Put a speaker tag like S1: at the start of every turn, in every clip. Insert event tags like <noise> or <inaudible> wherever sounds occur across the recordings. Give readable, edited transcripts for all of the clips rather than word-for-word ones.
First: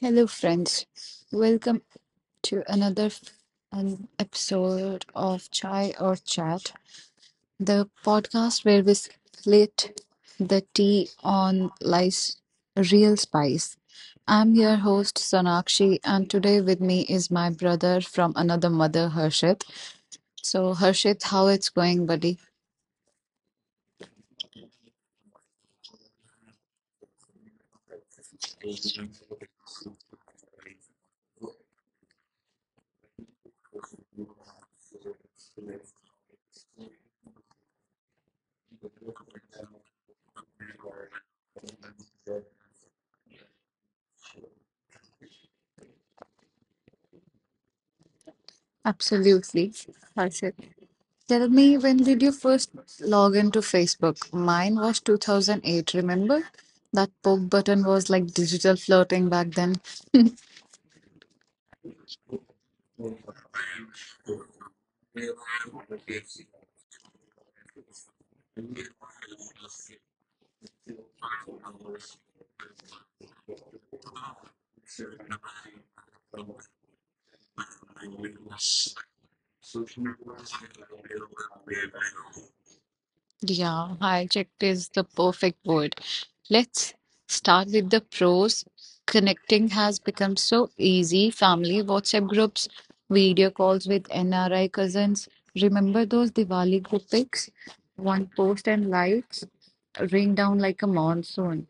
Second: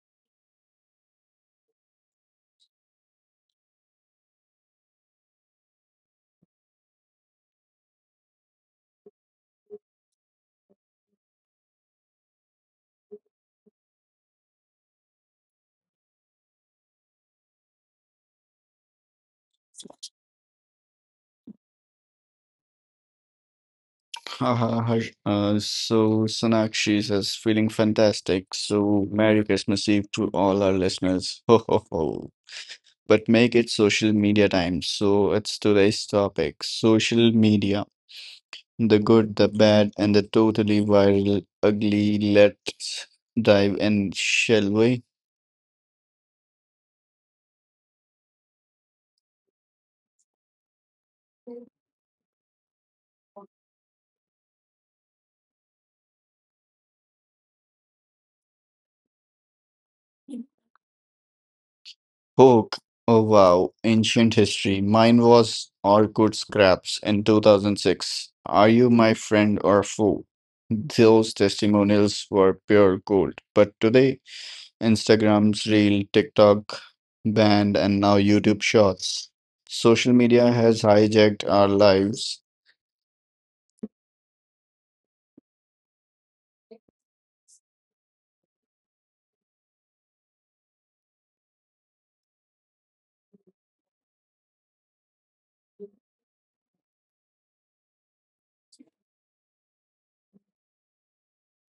S1: Hello, friends. Welcome to an episode of Chai or Chat, the podcast where we split the tea on life's real spice. I'm your host, Sonakshi, and today with me is my brother from another mother, Harshit. So, Harshit, how it's going, buddy?
S2: Haha, so Sonakshi says, feeling fantastic. So Merry Christmas Eve to all our listeners. <laughs> Ho ho ho. But make it social media time. So it's today's topic, social media. The good, the bad, and the totally viral, ugly. Let's dive in, shall we?
S1: Absolutely, Harshit. Tell me, when did you first log into Facebook? Mine was 2008, remember? That poke button was like digital flirting back then.
S2: Hook. Oh wow, ancient history. Mine was Orkut Scraps in 2006. Are you my friend or foe? Those testimonials were pure gold. But today, Instagram's Reel, TikTok banned, and now YouTube Shorts. Social media has hijacked our lives.
S1: Yeah, hijacked is the perfect word. Let's start with the pros. Connecting has become so easy. Family WhatsApp groups, video calls with NRI cousins. Remember those Diwali group pics? One post and likes rain down like a monsoon.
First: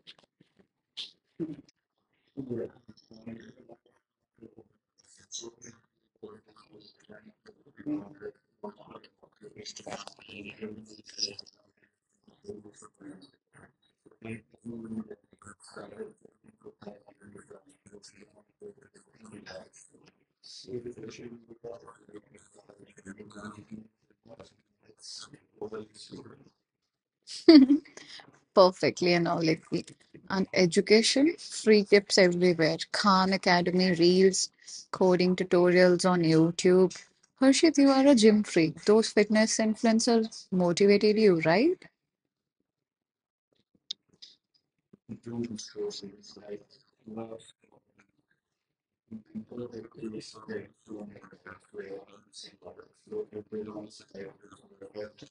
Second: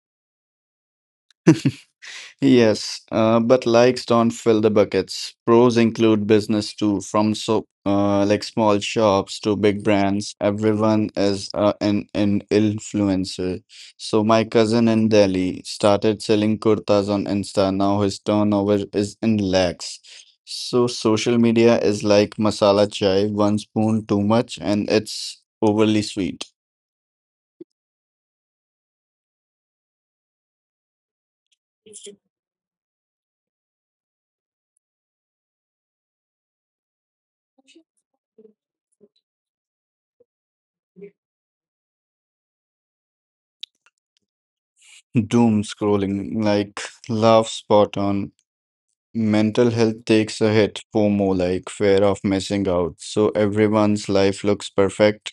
S2: Yes, but likes don't fill the buckets. Pros include business too, from like small shops to big brands. Everyone is an influencer. So my cousin in Delhi started selling kurtas on Insta. Now his turnover is in lakhs. So social media is like masala chai, one spoon too much, and it's overly sweet.
S1: Perfectly analogically. And education, free tips everywhere. Khan Academy reels, coding tutorials on YouTube. Harshit, you are a gym freak. Those fitness influencers motivated you, right?
S2: Doom scrolling, like laugh spot on. Mental health takes a hit, FOMO, like fear of missing out. So everyone's life looks perfect.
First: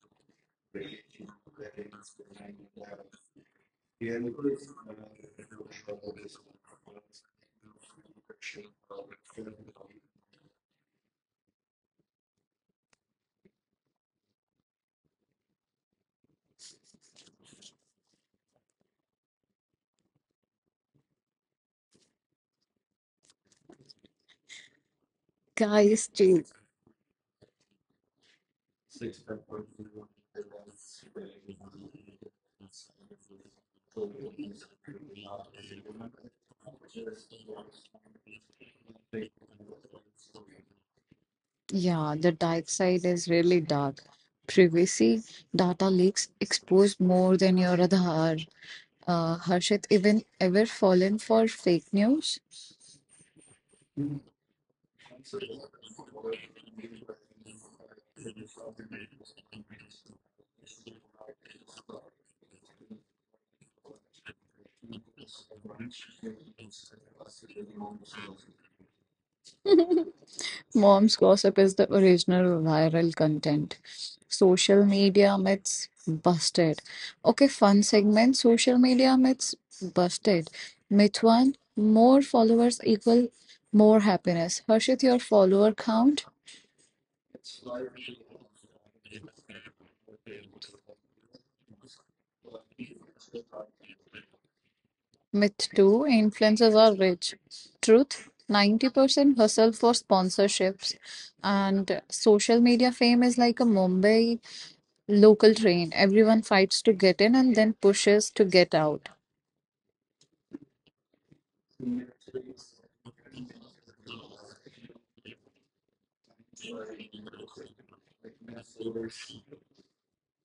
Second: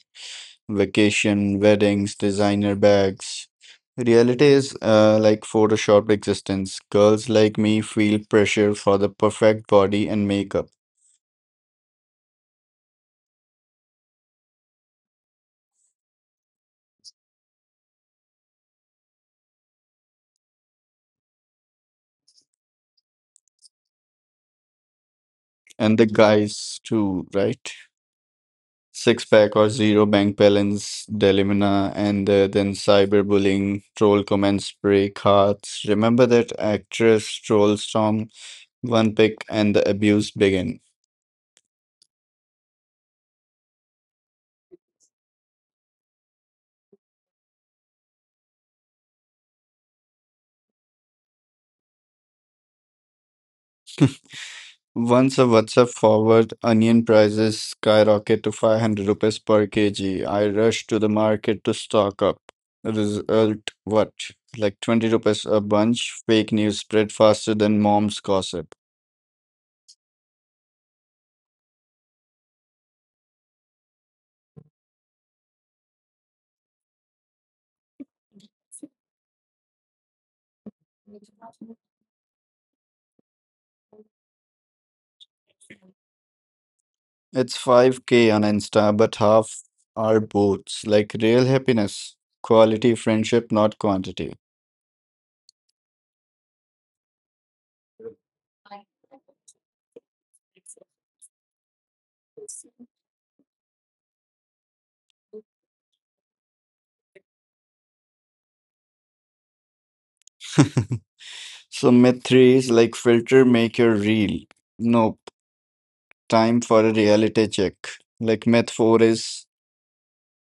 S2: Vacation, weddings, designer bags. Reality is like Photoshop existence. Girls like me feel pressure for the perfect body and makeup.
S1: Guys,
S2: And the
S1: chill.
S2: guys too, right? Six pack or zero bank balance, dilemma, and then cyberbullying, troll comments break hearts. Remember that actress troll storm? One pick and the abuse begin.
S1: Yeah, the dark side is really dark. Privacy, data leaks exposed more than your Aadhaar. Harshit, even ever fallen for fake news?
S2: Once a WhatsApp forward, onion prices skyrocket to 500 rupees per kg. I rush to the market to stock up. Result what? Like 20 rupees a bunch. Fake news spread faster than mom's gossip.
S1: Mom's Gossip is the original viral content. Social media myths busted. Okay, fun segment. Social media myths busted. Myth one, more followers equal more happiness. Harshit, your follower count.
S2: It's 5k on Insta, but half are boots. Like real happiness, quality friendship, not quantity.
S1: Myth two, influencers are rich. Truth, 90% hustle for sponsorships. And social media fame is like a Mumbai local train. Everyone fights to get in and then pushes to get out.
S2: So myth three is like filter make your real. Nope. Time for a reality check. Like myth four is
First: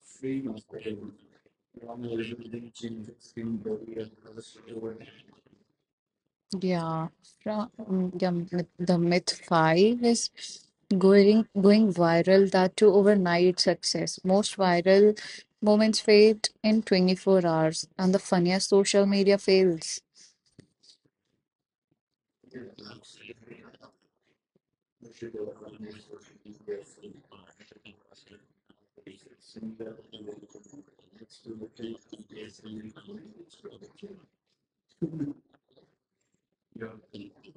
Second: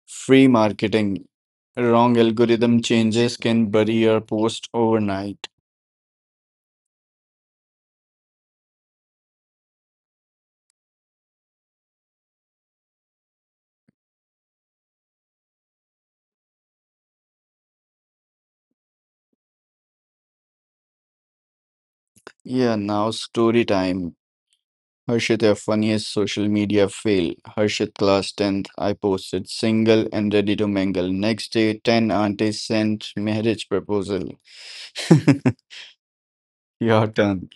S2: free marketing. Wrong algorithm changes can bury your post overnight.
S1: Yeah, the myth five is going viral, that to overnight success. Most viral moments fade in 24 hours, and the funniest social media fails.
S2: Yeah, now story time. Harshit, your funniest social media fail. Harshit, class 10th, I posted single and ready to mingle. Next day, 10 aunties sent marriage proposal. <laughs> Your turn.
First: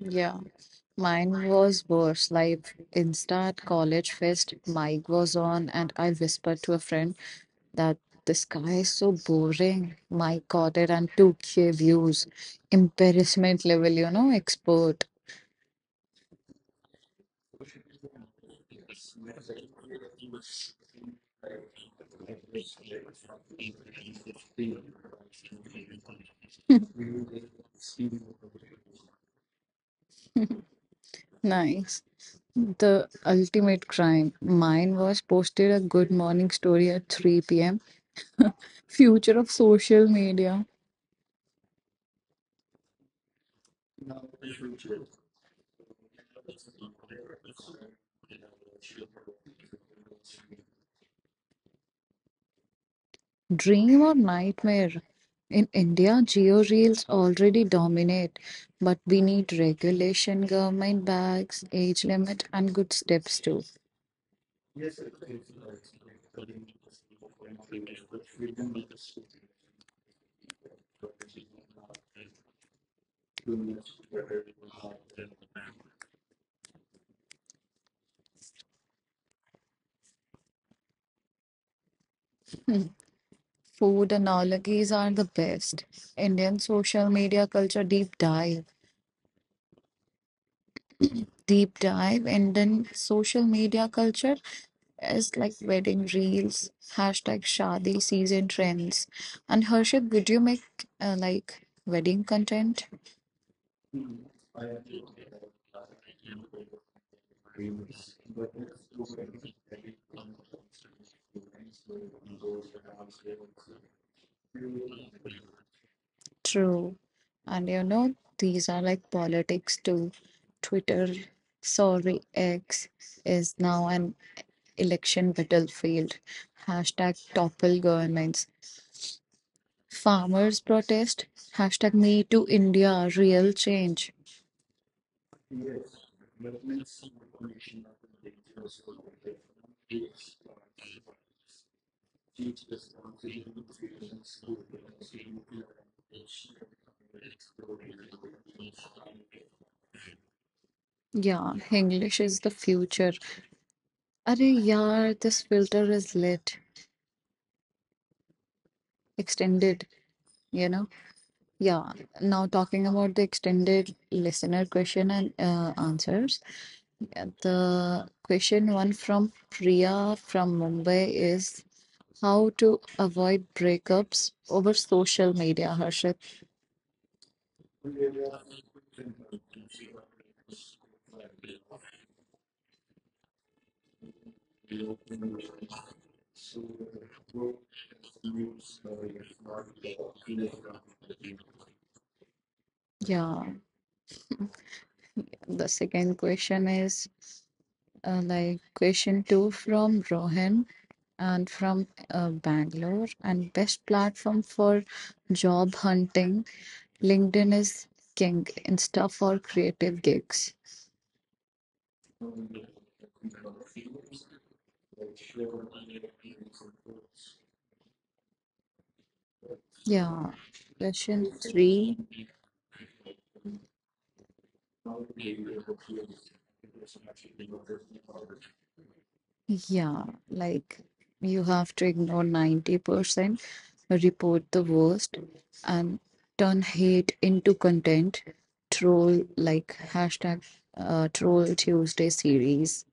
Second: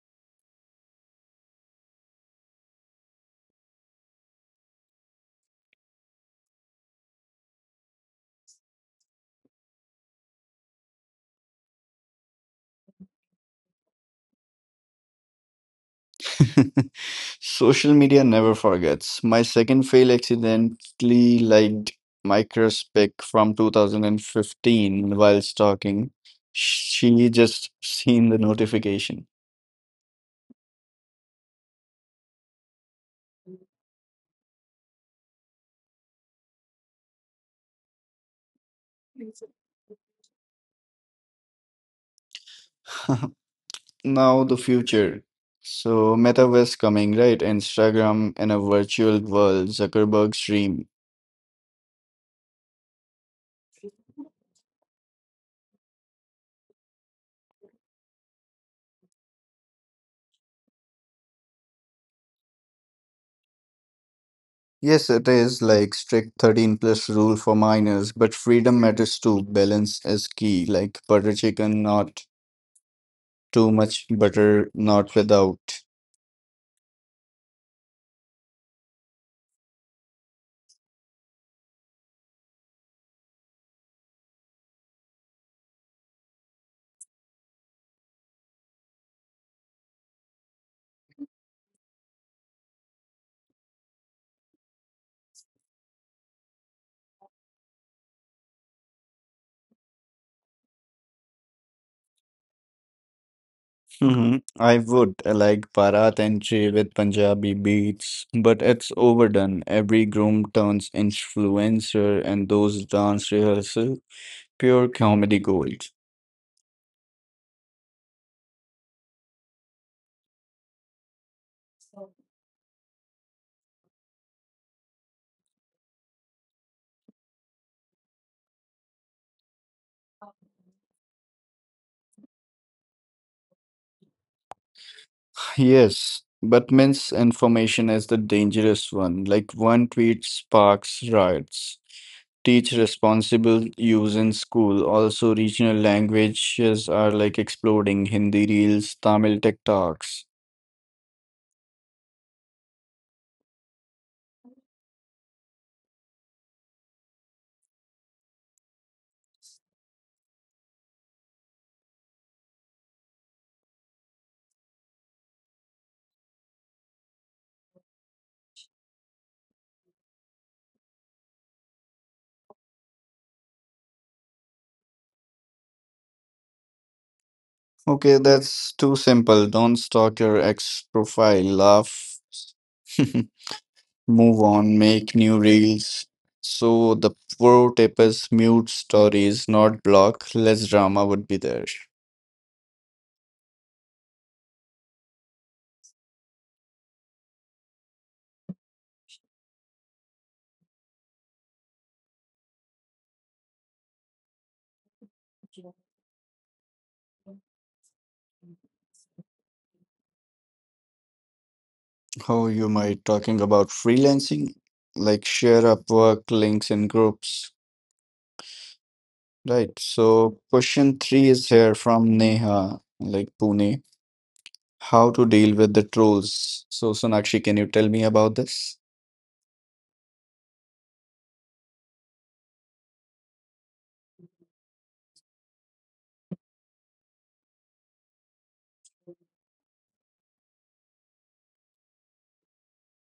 S1: Yeah, mine was worse. Like Insta at college fest, mic was on, and I whispered to a friend that the sky is so boring. My God, it and 2K views, embarrassment level, expert.
S2: <laughs> Social media never forgets. My second fail accidentally liked Microspic from 2015 while stalking. She just seen the notification.
S1: Nice. The ultimate crime. Mine was posted a good morning story at 3 p.m. Future of social media.
S2: <laughs> Now the future. So metaverse coming, right? Instagram and a virtual world, Zuckerberg's dream.
S1: Dream or nightmare? In India, geo reels already dominate, but we need regulation, government bags, age limit, and good steps too.
S2: Yes, it is like strict 13 plus rule for minors, but freedom matters too. Balance is key, like butter chicken, not too much butter, not without.
S1: Food analogies are the best. Indian social media culture deep dive. Deep dive, and then social media culture is like wedding reels, hashtag Shadi season trends. And Harshit, would you make like wedding content?
S2: Hmm, I would I like Bharat entry with Punjabi beats, but it's overdone. Every groom turns influencer, and those dance rehearsal, pure comedy gold.
S1: True. And you know, these are like politics too. Twitter, sorry, X is now an election battlefield. Hashtag topple governments. Farmers protest. Hashtag me to India, real change.
S2: Yes, but misinformation is the dangerous one. Like one tweet sparks riots. Teach responsible use in school. Also, regional languages are like exploding. Hindi reels, Tamil TikToks.
S1: Yeah, English is the future. Arey yaar, this filter is lit, extended, you know? Yeah, now talking about the extended listener question and answers. Yeah, the question one from Priya from Mumbai is how to avoid breakups over social media, Harshit.
S2: Okay, that's too simple. Don't stalk your ex profile. Laugh. <laughs> Move on. Make new reels. So the pro tip is mute stories, not block. Less drama would be there.
S1: Yeah, the second question is. Like, question two from Rohan and from Bangalore. And best platform for job hunting. LinkedIn is king. Insta for creative gigs.
S2: Oh, you might talking about freelancing, like share Upwork links in groups, right?
S1: Yeah.
S2: So question three
S1: Question
S2: is here
S1: three.
S2: from Neha, like Pune. How to deal with the trolls? So Sonakshi, can you tell me about this?
S1: Yeah. Like, you have to ignore 90%, report the worst, and turn hate into content. Troll like hashtag Troll Tuesday series.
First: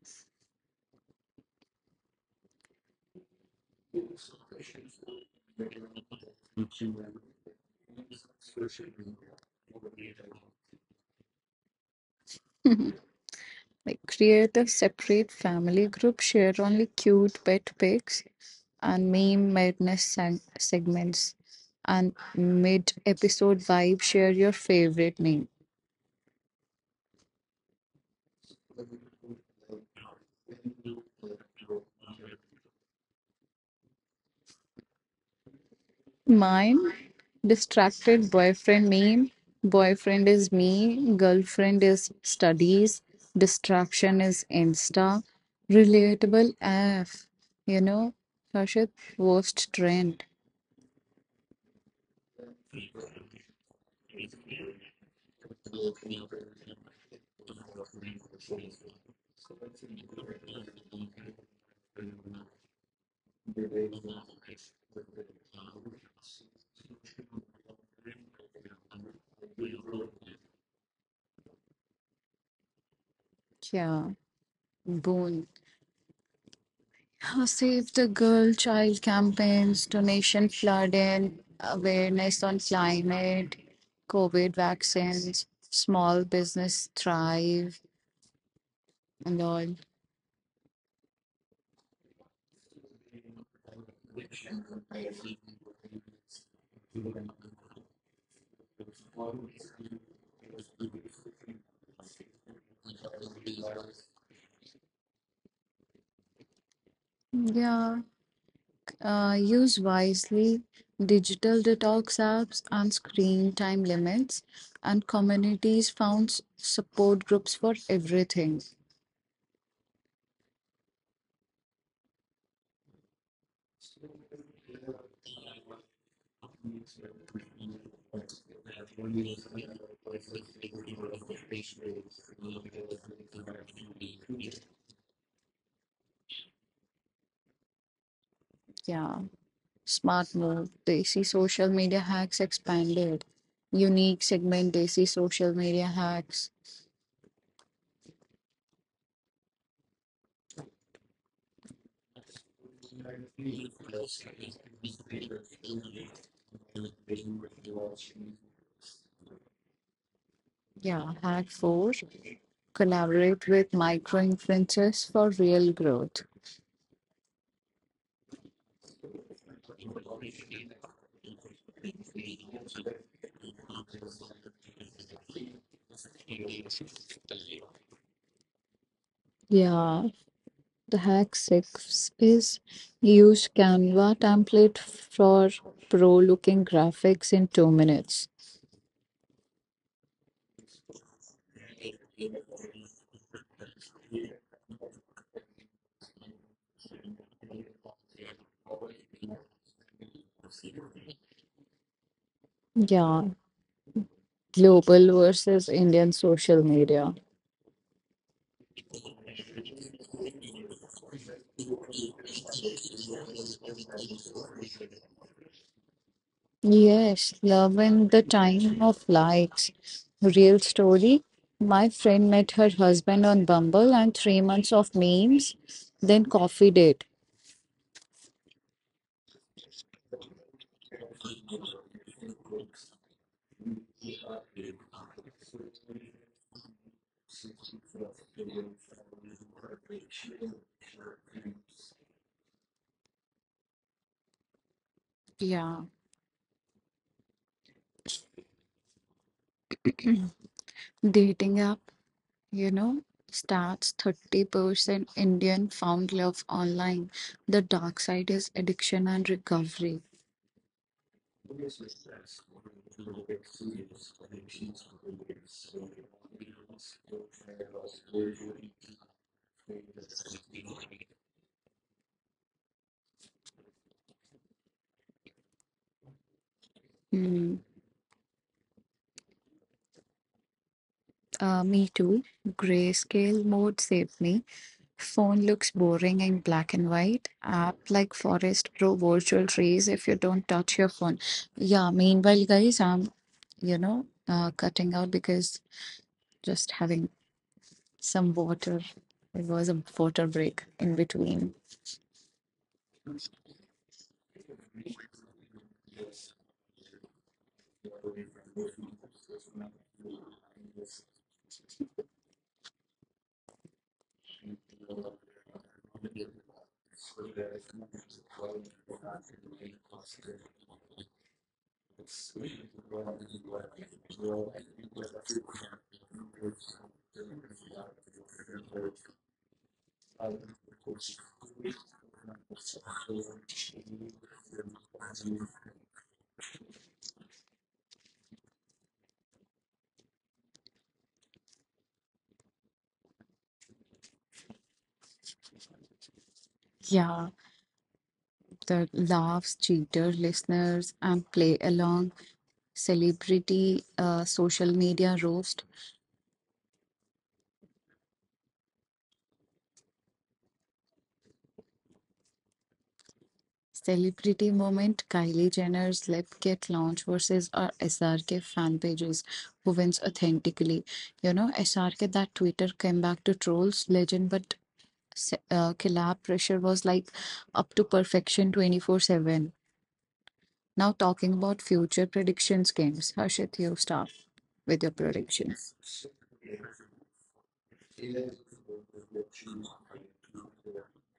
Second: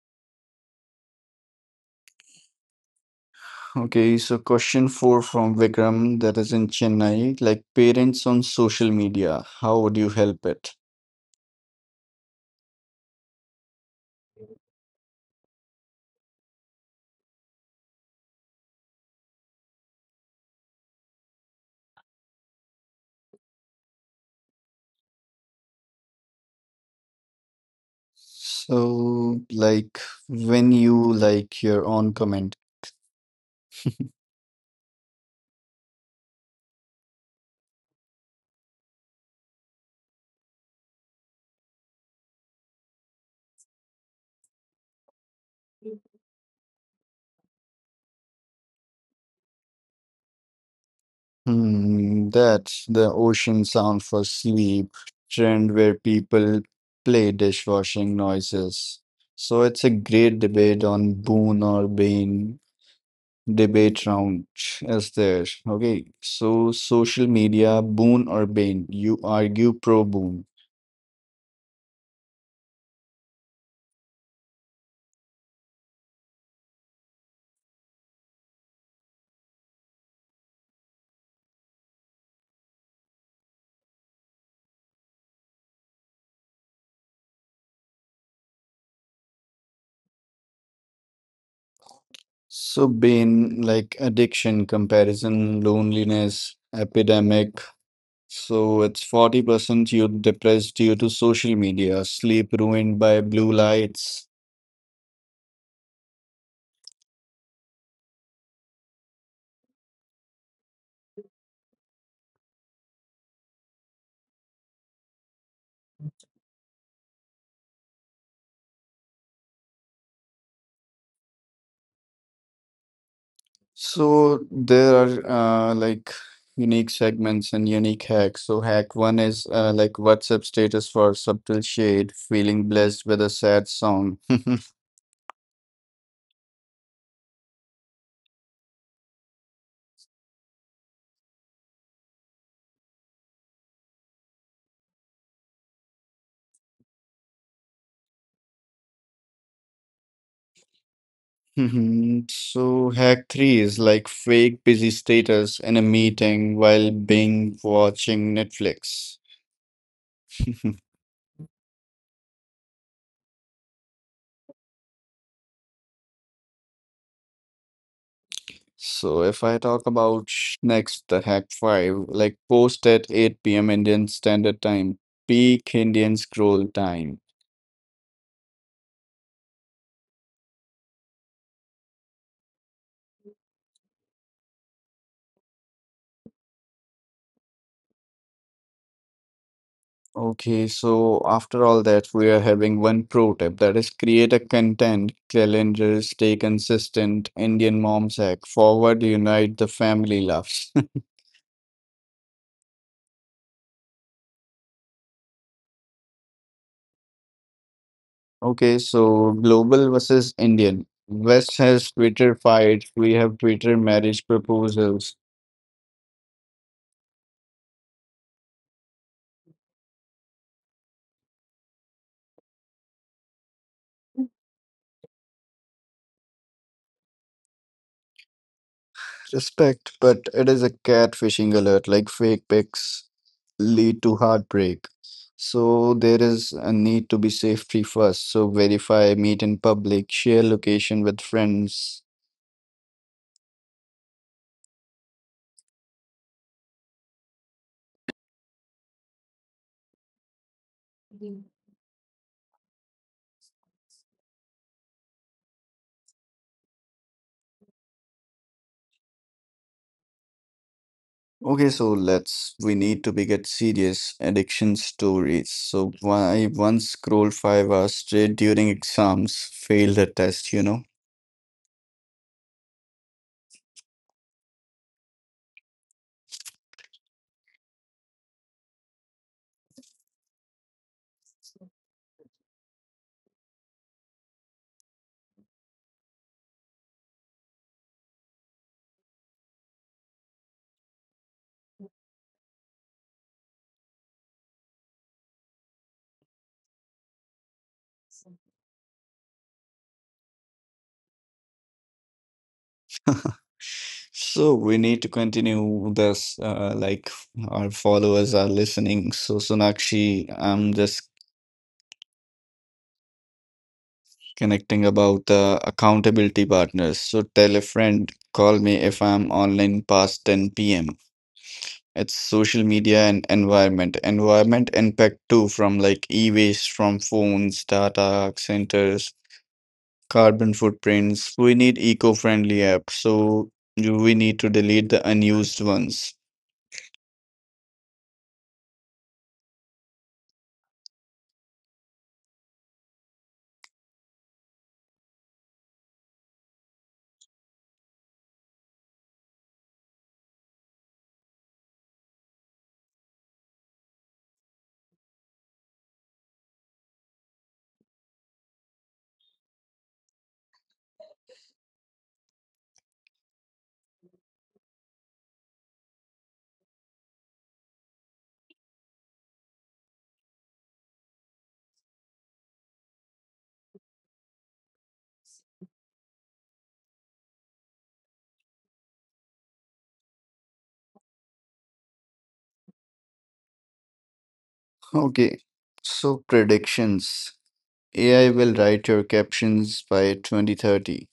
S2: Okay, so question four from Vikram, that is in Chennai, like parents on social media, how would you help it?
S1: Like create a separate family group, share only cute pet pics and meme madness segments. And mid episode vibe, share your favorite meme.
S2: So, like when you like your own comment.
S1: Mine, distracted boyfriend meme. Boyfriend is me, girlfriend is studies, distraction is Insta. Relatable F, you know, Harshit, worst trend.
S2: Hmm, that's the ocean sound for sleep trend where people play dishwashing noises. So it's a great debate on boon or bane debate round is there. Okay, so social media, boon or bane, you argue pro boon.
S1: Yeah, boon. Save the Girl Child campaigns, donation flooding, awareness on climate, COVID vaccines, small business thrive, and all.
S2: So bane like addiction, comparison, loneliness, epidemic. So it's 40% youth depressed due to social media, sleep ruined by blue lights.
S1: Yeah, use wisely, digital detox apps and screen time limits, and communities found support groups for everything.
S2: So there are like unique segments and unique hacks. So hack one is like WhatsApp status for subtle shade, feeling blessed with a sad song. <laughs>
S1: Yeah. Smart move. Desi social media hacks expanded. Unique segment Desi social media hacks.
S2: Mhm. So hack three is like fake busy status in a meeting while being watching Netflix. <laughs>
S1: Yeah, hack four. Collaborate with micro influencers for real growth.
S2: So if I talk about next the hack five, like post at 8 p.m. Indian Standard Time, peak Indian scroll time.
S1: Yeah, the hack six is use Canva template for pro looking graphics in 2 minutes.
S2: Okay, so after all that, we are having one pro tip that is create a content calendar, stay consistent, Indian mom's hack, forward, unite the family loves. <laughs>
S1: Yeah, global versus Indian social media.
S2: Okay, so global versus Indian. West has Twitter fights, we have Twitter marriage proposals.
S1: Yes, love in the time of likes. Real story. My friend met her husband on Bumble and 3 months of memes, then coffee date.
S2: Respect, but it is a catfishing alert. Like fake pics lead to heartbreak. So there is a need to be safety first. So verify, meet in public, share location with friends.
S1: Yeah, dating app, you know, stats, 30% Indian found love online. The dark side is addiction and recovery.
S2: Okay, so let's we need to be get serious addiction stories. So why I once scrolled 5 hours straight during exams, failed a test, you know?
S1: Hmm. Me too. Grayscale mode saved me. Phone looks boring in black and white. App like Forest Pro, virtual trees if you don't touch your phone. Yeah, meanwhile, guys, I'm, cutting out because just having some water. It was a water break in between.
S2: <laughs> So we need to continue this, like our followers are listening. So Sonakshi, I'm just connecting about the accountability partners. So tell a friend, call me if I'm online past 10 p.m. It's social media and environment. Environment impact too, from like e-waste from phones, data centers, carbon footprints. We need eco-friendly apps. So you- we need to delete the unused ones.
S1: Yeah, the laughs, cheater listeners, and play along, celebrity, social media roast. Celebrity moment Kylie Jenner's lip kit launch versus our SRK fan pages. Who wins authentically? You know, SRK, that Twitter came back to trolls, legend, but collab pressure was like up to perfection 24/7. Now, talking about future predictions games, Harshit, you start with your
S2: Okay,
S1: predictions.
S2: so predictions. AI will write your captions by 2030.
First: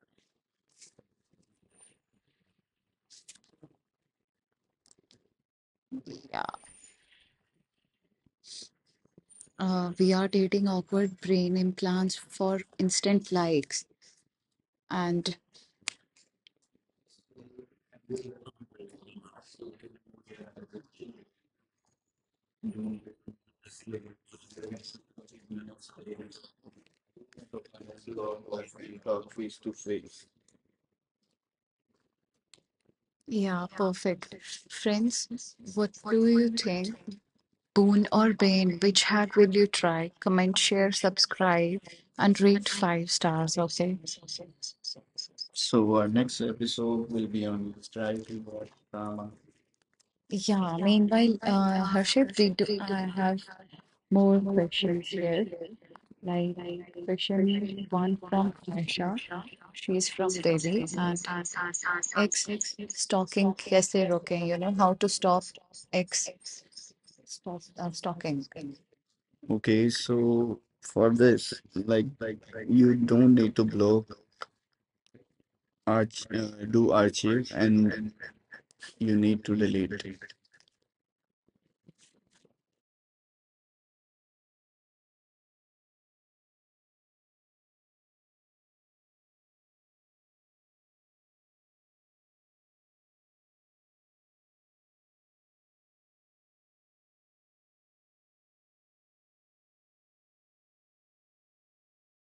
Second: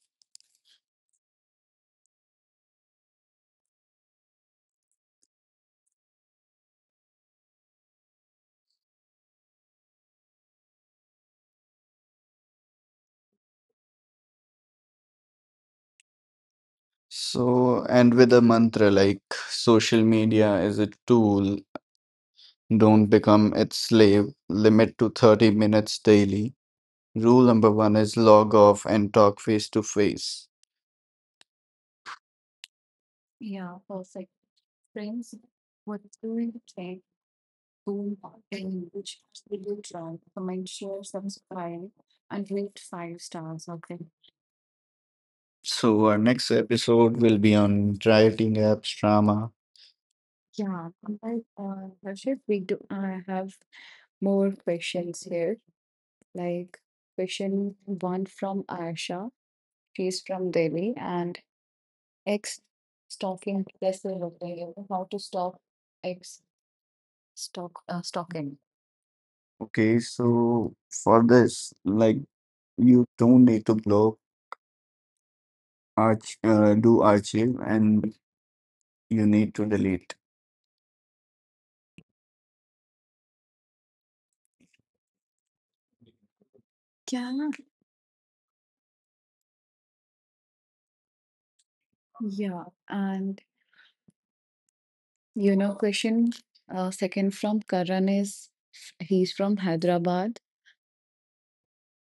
S1: Yeah. We are dating awkward brain implants for instant likes. And
S2: So, and with a mantra like social media is a tool, don't become its slave, limit to 30 minutes daily. Rule number one is log off and talk face to face.
S1: yeah,
S2: Yeah, perfect.
S1: perfect.
S2: Friends,
S1: Friends, what
S2: what
S1: do
S2: do
S1: you
S2: you
S1: think?
S2: take
S1: Boon
S2: to
S1: or bane? Which
S2: which
S1: hack will
S2: will
S1: you
S2: you
S1: try?
S2: try?
S1: Comment,
S2: Comment,
S1: share,
S2: share,
S1: subscribe,
S2: subscribe,
S1: and
S2: and
S1: rate
S2: rate
S1: five
S2: five
S1: stars,
S2: stars. Okay.
S1: okay?
S2: So our next episode will be on dieting apps drama.
S1: Yeah,
S2: Yeah,
S1: meanwhile,
S2: like Rashid,
S1: Harshit, we
S2: we
S1: do,
S2: do.
S1: I
S2: I
S1: have
S2: have
S1: more
S2: more
S1: questions
S2: questions
S1: here.
S2: here.
S1: Like
S2: Like question
S1: question one
S2: one
S1: from
S2: from
S1: Asha.
S2: Aisha.
S1: She's
S2: She's
S1: from
S2: from
S1: Delhi
S2: Delhi,
S1: and
S2: and
S1: ex
S2: X
S1: stalking
S2: stalking. That's
S1: kaise
S2: the
S1: roke?
S2: word.
S1: You know, how to
S2: How to
S1: stop
S2: stop
S1: ex
S2: X
S1: stalking.
S2: stalking. Okay, so for this, like you don't need to block, arch do archive and you need to delete. Yeah, yeah. And you know, question second from Karan is he's from Hyderabad.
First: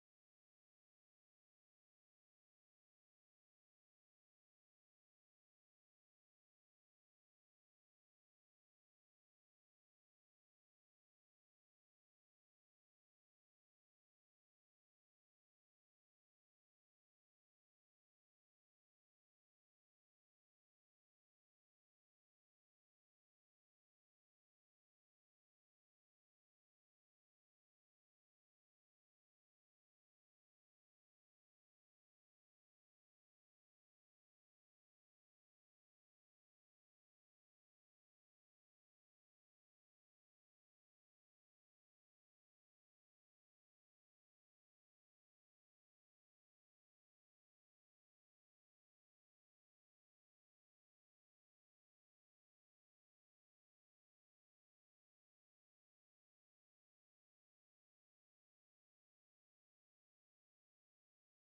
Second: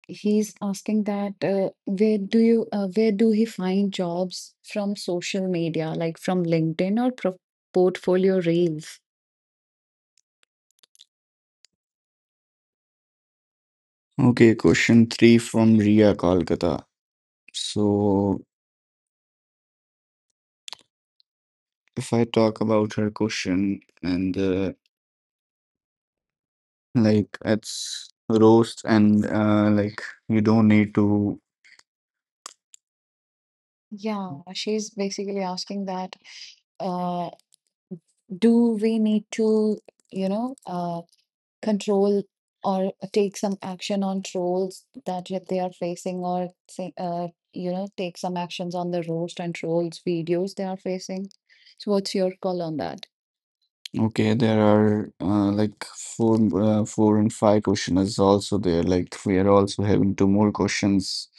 S2: He's asking that where do you where do he find jobs from social media, like from LinkedIn or portfolio reels? Okay, question three from Ria Kolkata. So, if I talk about her question and like it's roast and like you don't need to. Yeah, she's basically asking that uh, do we need to, you know, uh. Control or take some action on trolls that yet they are facing or say, take some actions on the roast and trolls videos they are facing. So what's your call on that? Okay, there are like four, four and five questioners also there. Like we are also having two more questions.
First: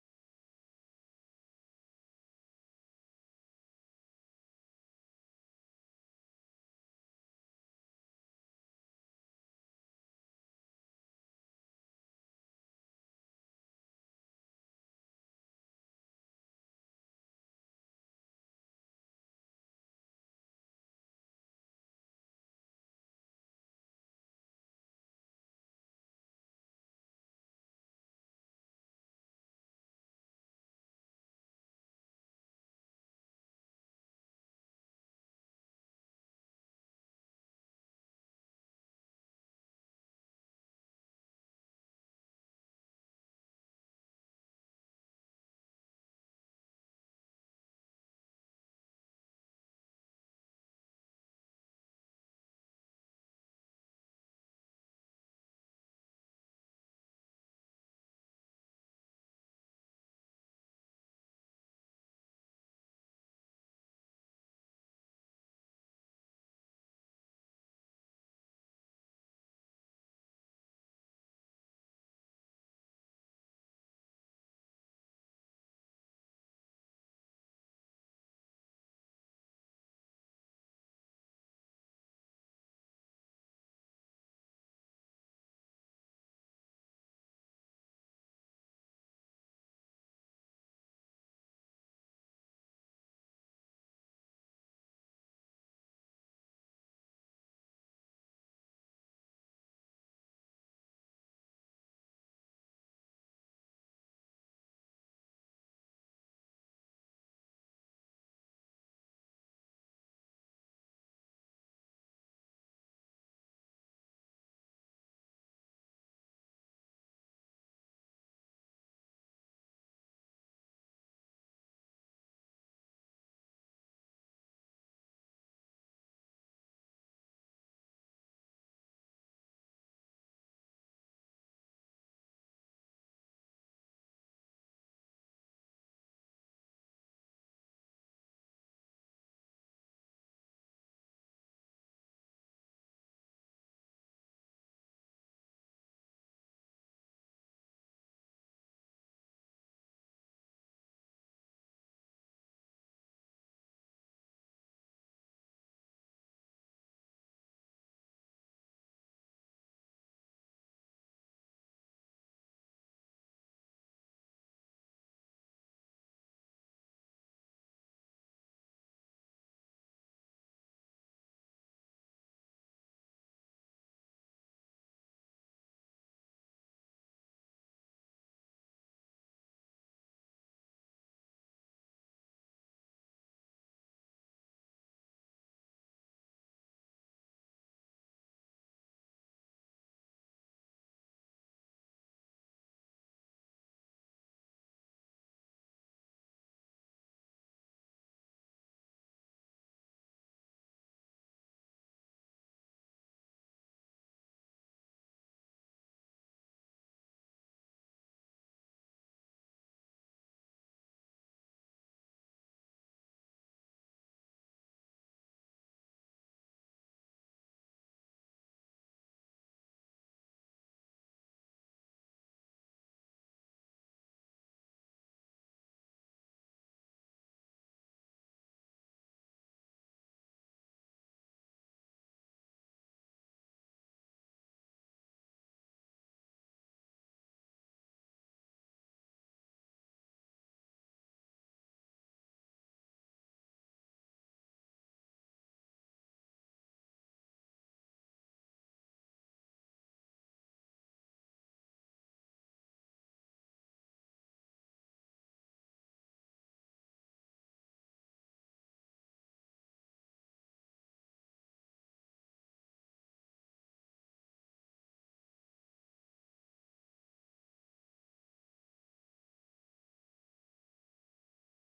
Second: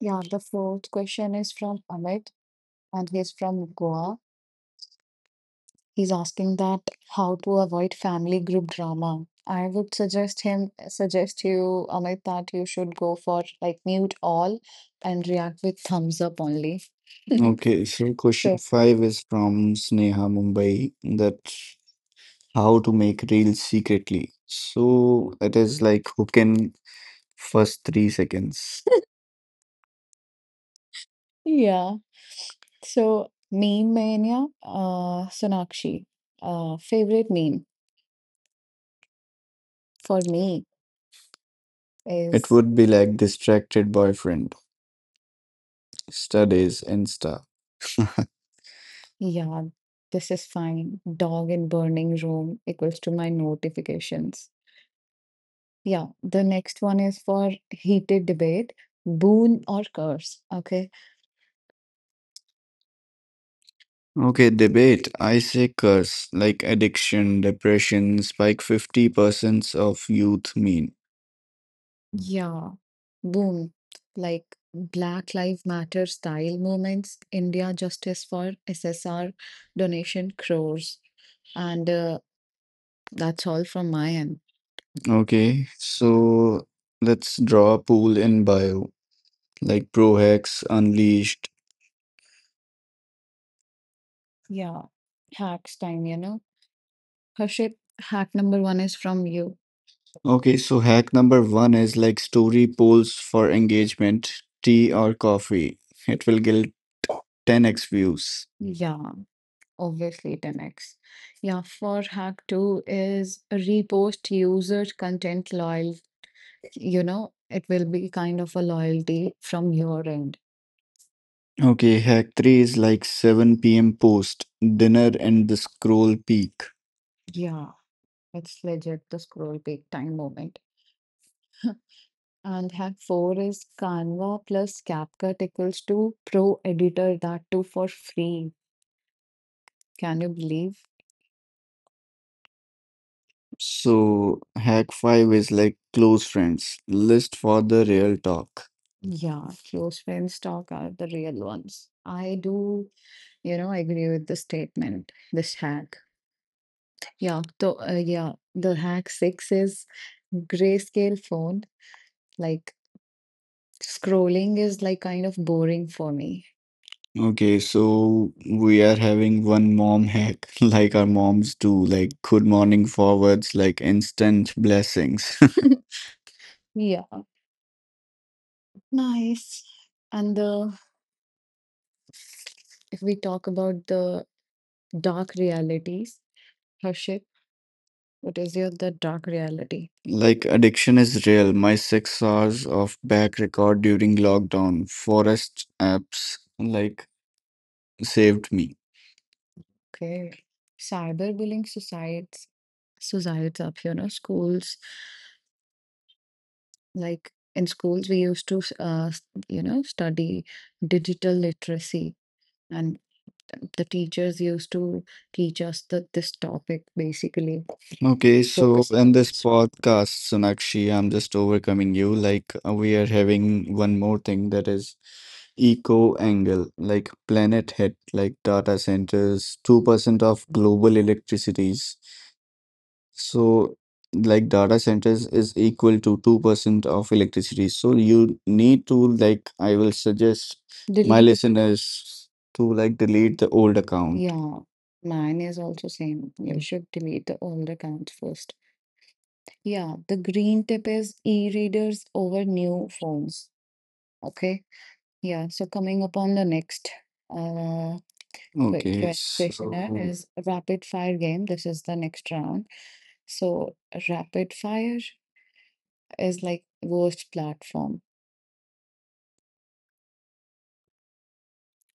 S2: Yeah, the fourth question is from Amit and he's from Goa. He's asking that how to avoid family group drama. I would suggest him suggest you, Amit, that you should go for like mute all and react with thumbs up only. <laughs> Okay, so question so five is from Sneha Mumbai, that how to make reels secretly. So it is like who can first 3 seconds. <laughs> Yeah. So meme mania, Sonakshi. Favorite meme for me. It is would be like distracted boyfriend, studies, Insta. <laughs> Yeah, this is fine. Dog in burning room equals to my notifications. Yeah, the next one is for heated debate, boon or curse. Okay. Okay, debate. I say curse, like addiction, depression, spike 50% of youth mean. Yeah, boom. Like Black Lives Matter style movements, India Justice for SSR donation crores. And that's all from my end. Okay, so let's draw a pool in bio, like Pro Hacks Unleashed. Yeah, hacks time, you know. Harshit, hack number one is from you. Okay, so hack number one is like story polls for engagement, tea or coffee. It will guilt 10x views. Yeah, obviously 10x. Yeah, for hack two is repost user content loyal. You know, it will be kind of a loyalty from your end. Okay, hack 3 is like 7 p.m. post, dinner and the scroll peak. Yeah, it's legit the scroll peak time moment. <laughs> And hack four is Canva plus CapCut equals to pro editor that too for free. Can you believe? So, hack five is like close friends, list for the real talk. Yeah, close friends talk are the real ones. I do, you know, agree with the statement, this hack. Yeah, so the hack six is grayscale phone. Like scrolling is like kind of boring for me. Okay, so we are having one mom hack, <laughs> like our moms do, like good morning forwards, like instant blessings. <laughs> Yeah, nice. And the if we talk about the dark realities, Harshit, what is your the dark reality? Like addiction is real. My 6 hours of back record during lockdown. Forest apps like saved me. Okay. Cyberbullying societies up here, no schools. Like in schools, we used to, you know, study digital literacy and the teachers used to teach us the, this topic basically. Okay, so focusing in on this one. Podcast, Sonakshi, I'm just overcoming you. Like, we are having one more thing that is eco angle, like planet hit, like data centers, 2% of global electricities. So, like data centers is equal to 2% of electricity. So you need to, like, I will suggest my Delete. Listeners to, like, delete the old account. Yeah, mine is also same. You should delete the old accounts first. Yeah, the green tip is e-readers over new phones. Okay. Yeah, so coming upon the next uh quick, Okay, questioner, so is a rapid fire game. This is the next round. So rapid fire is like worst platform.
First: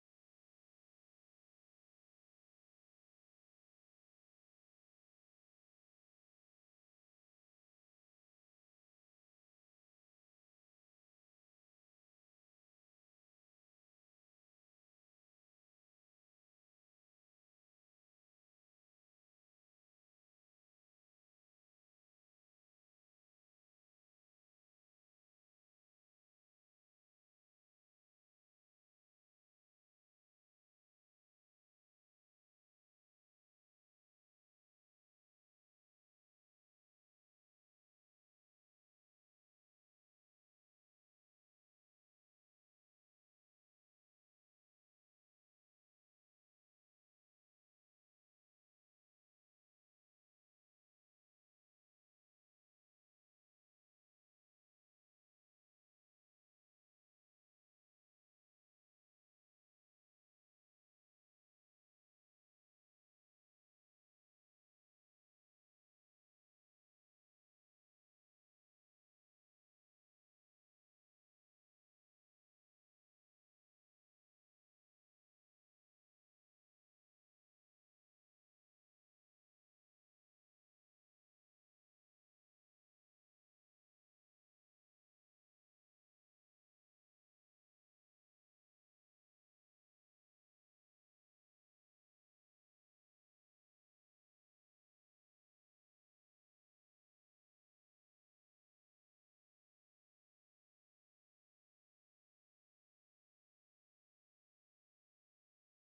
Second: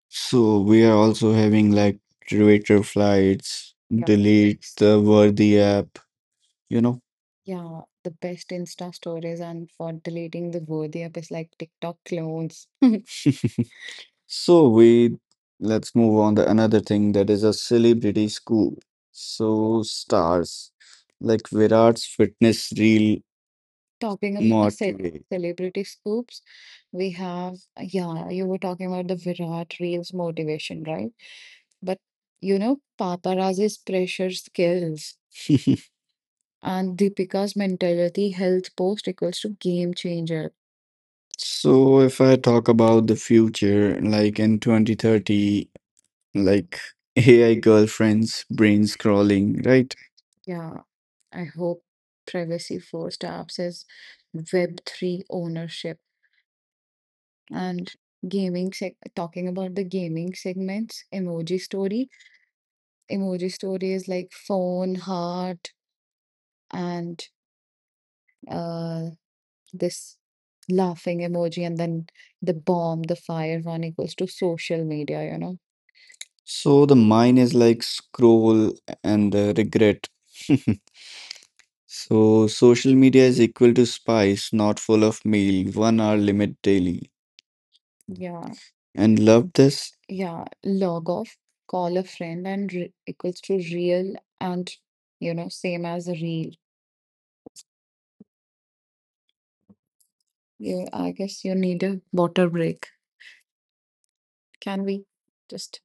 S2: So we are also having like Twitter flights. Yeah, delete the worthy app, you know. Yeah, the best Insta stories and for deleting the worthy app is like TikTok clones. <laughs> <laughs> So we Let's move on to another thing that is a celebrity scoop. So stars like Virat's fitness reel. Talking about, Not ce really, celebrity scoops, we have, yeah, you were talking about the Virat Reels motivation, right? But paparazzi's pressure skills <laughs> and Deepika's mentality health post equals to game changer. So if I talk about the future, like in 2030, like AI girlfriends, brain scrolling, right? Yeah, I hope privacy first apps is Web3 ownership. And gaming seg talking about the gaming segments, emoji story. Emoji story is like phone, heart, and uh this laughing emoji, and then the bomb, the fire one equals to social media, So the mine is like scroll and the regret. <laughs> So social media is equal to spice, not full of meal, 1 hour limit daily. Yeah, and love this. Yeah. Log off, call a friend, and re equals to real and, same as a reel. Yeah, I guess you need a water break. Can we just?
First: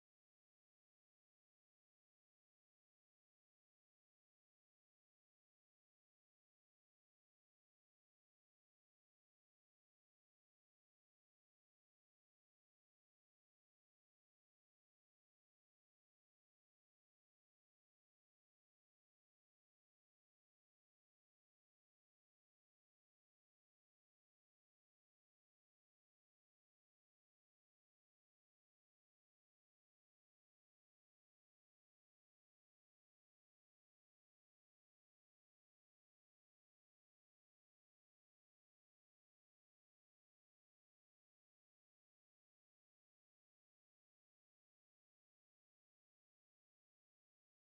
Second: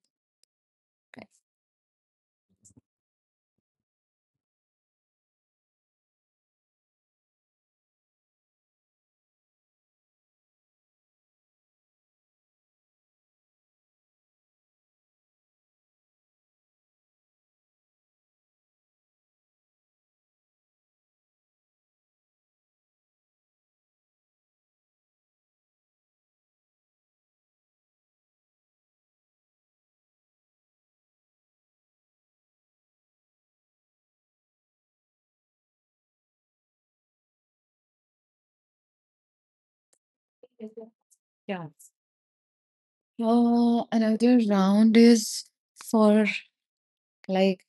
S2: Yeah. Another round is for, like,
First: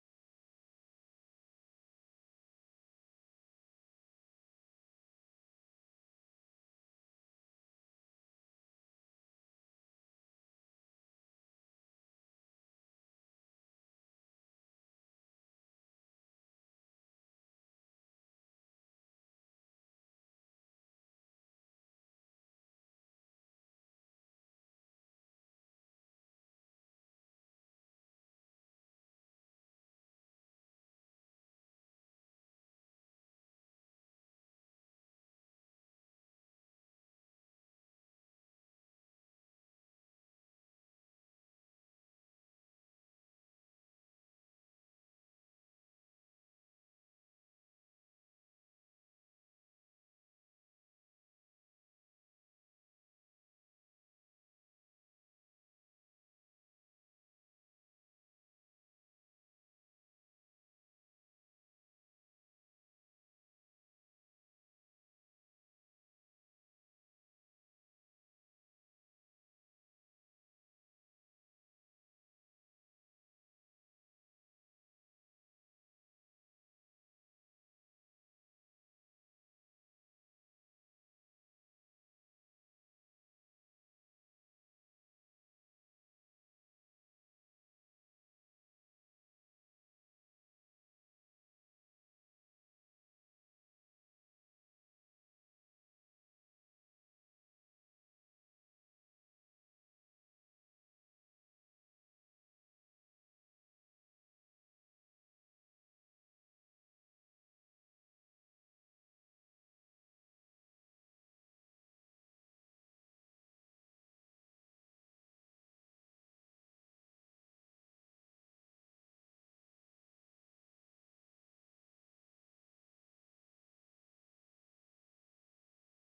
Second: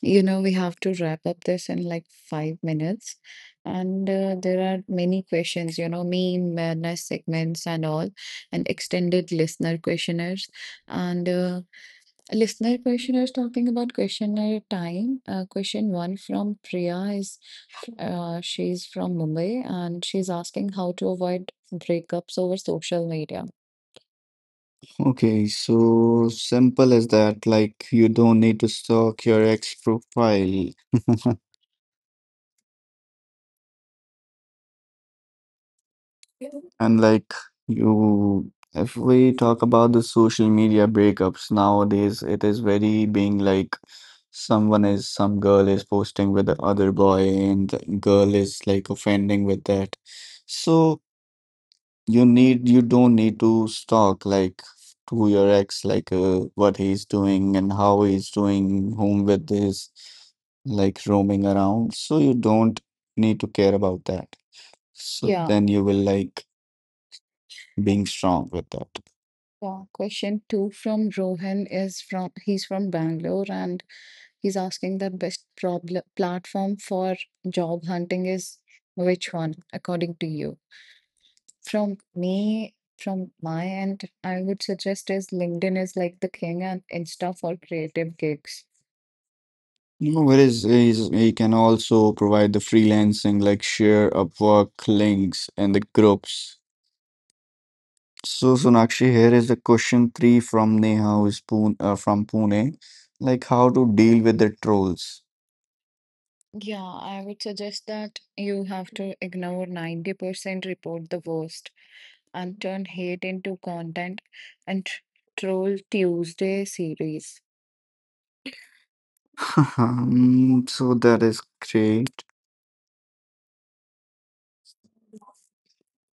S2: you know, we have to wrap up this in like 5 minutes, and there are many questions, you know, mean madness segments and all, and extended listener questionnaires, and listener questionnaires, talking about questionnaire time. Question one from Priya is, she's from Mumbai and she's asking how to avoid breakups over social media. Okay, so simple as that. Like, you don't need to stalk your ex profile. <laughs> And like you, if we talk about the social media breakups nowadays, it is very being like someone is, some girl is posting with the other boy, and the girl is like offending with that. So you need, you don't need to stalk, like, to your ex, like, what he's doing and how he's doing, whom with his like roaming around. So you don't need to care about that. So, yeah, then you will like being strong with that. Yeah, question two from Rohan is, from he's from Bangalore and he's asking the best problem platform for job hunting is which one, according to you? From me, from my end, I would suggest is LinkedIn is like the king and Insta for creative gigs. You know, whereas is he can also provide the freelancing, like share Upwork links and the groups. So Sonakshi, here is a question three from Neha, who is Pune, from Pune. Like, how to deal with the trolls? Yeah, I would suggest that you have to ignore 90%, report the worst, and turn hate into content and troll Tuesday series. <laughs> So that is great.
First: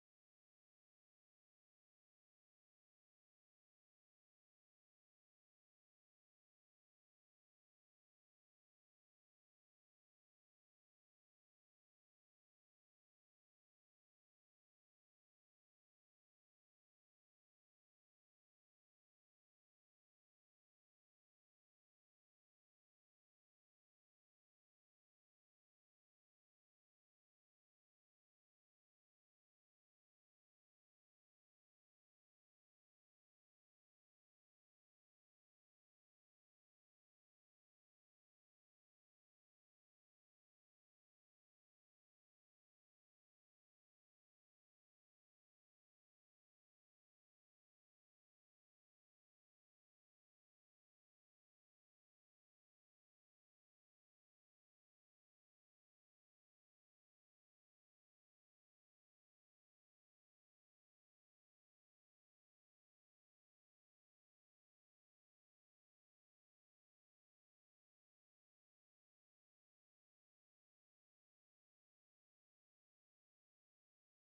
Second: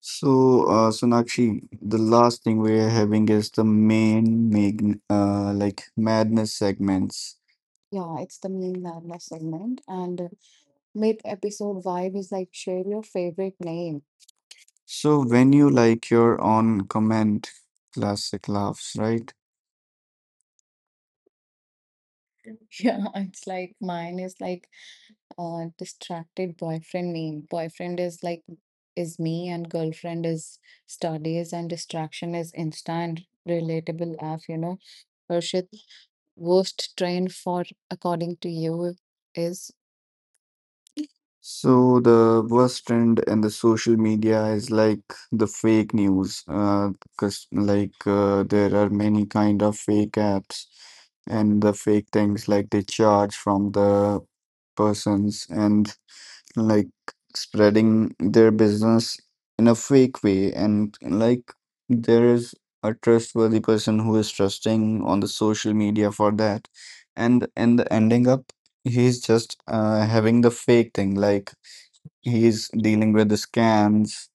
S2: So, Sonakshi, the last thing we are having is the main mag, like madness segments. Yeah, it's the main Lavna segment. And mid episode vibe is like share your favorite name. So when you like your own comment, classic laughs, right? Yeah, <laughs> it's like mine is like distracted boyfriend name. Boyfriend is like is me, and girlfriend is studies, and distraction is Insta, and relatable laugh, you know. Harshit, worst train for, according to you, is. So the worst trend in the social media is like the fake news, 'cause like there are many kind of fake apps, and the fake things like they charge from the persons, and like spreading their business in a fake way, and like there is a trustworthy person who is trusting on the social media for that, and ending up he's just having the fake thing, like he's dealing with the scams,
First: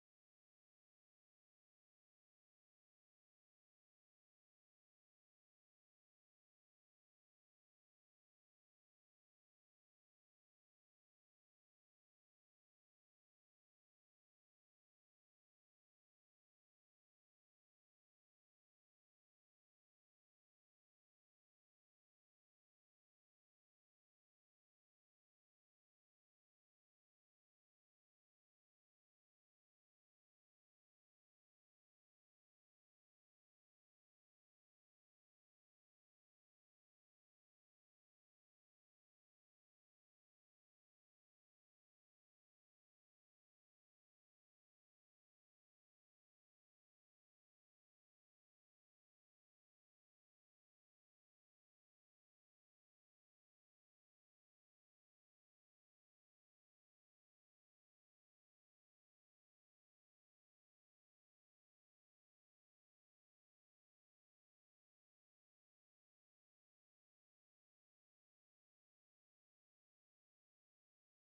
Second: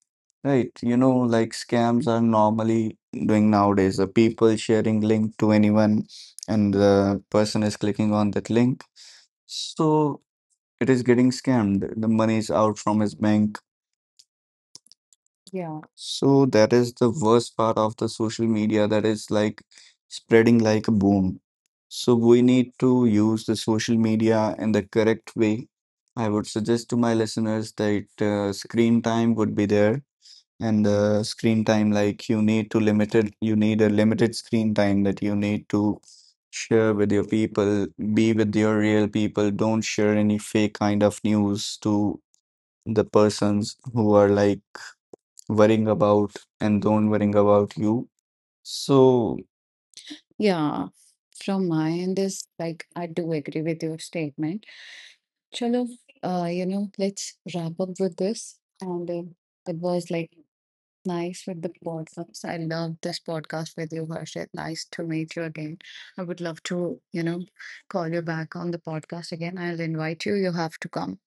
S2: right? You know, like scams are normally doing nowadays, the people sharing link to anyone and the person is clicking on that link. So it is getting scammed, the money is out from his bank. Yeah, so that is the worst part of the social media, that is like spreading like a boom. So we need to use the social media in the correct way. I would suggest to my listeners that screen time would be there, and the screen time like you need to limited, you need a limited screen time that you need to share with your people. Be with your real people, don't share any fake kind of news to the persons who are like worrying about and don't worrying about you. So, yeah, from my end is like I do agree with your statement. Chalo, you know, let's wrap up with this. And it was like nice with the podcast. I love this podcast with you, Harshit. Nice to meet you again. I would love to, you know, call you back on the podcast again. I'll invite you. You have to come.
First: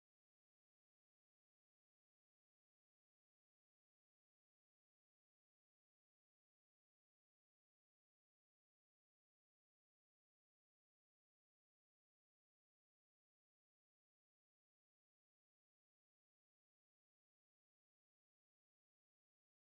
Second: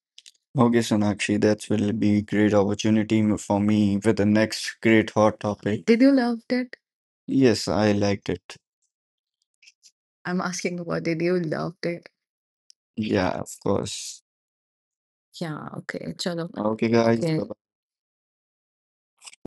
S2: Okay, Sonakshi, that will be great opportunity for me with the next great hot topic. Did you love it? Yes, I liked it. I'm asking about did you love it? Yeah, of course. Yeah, okay. Chalo. Okay, guys. Okay.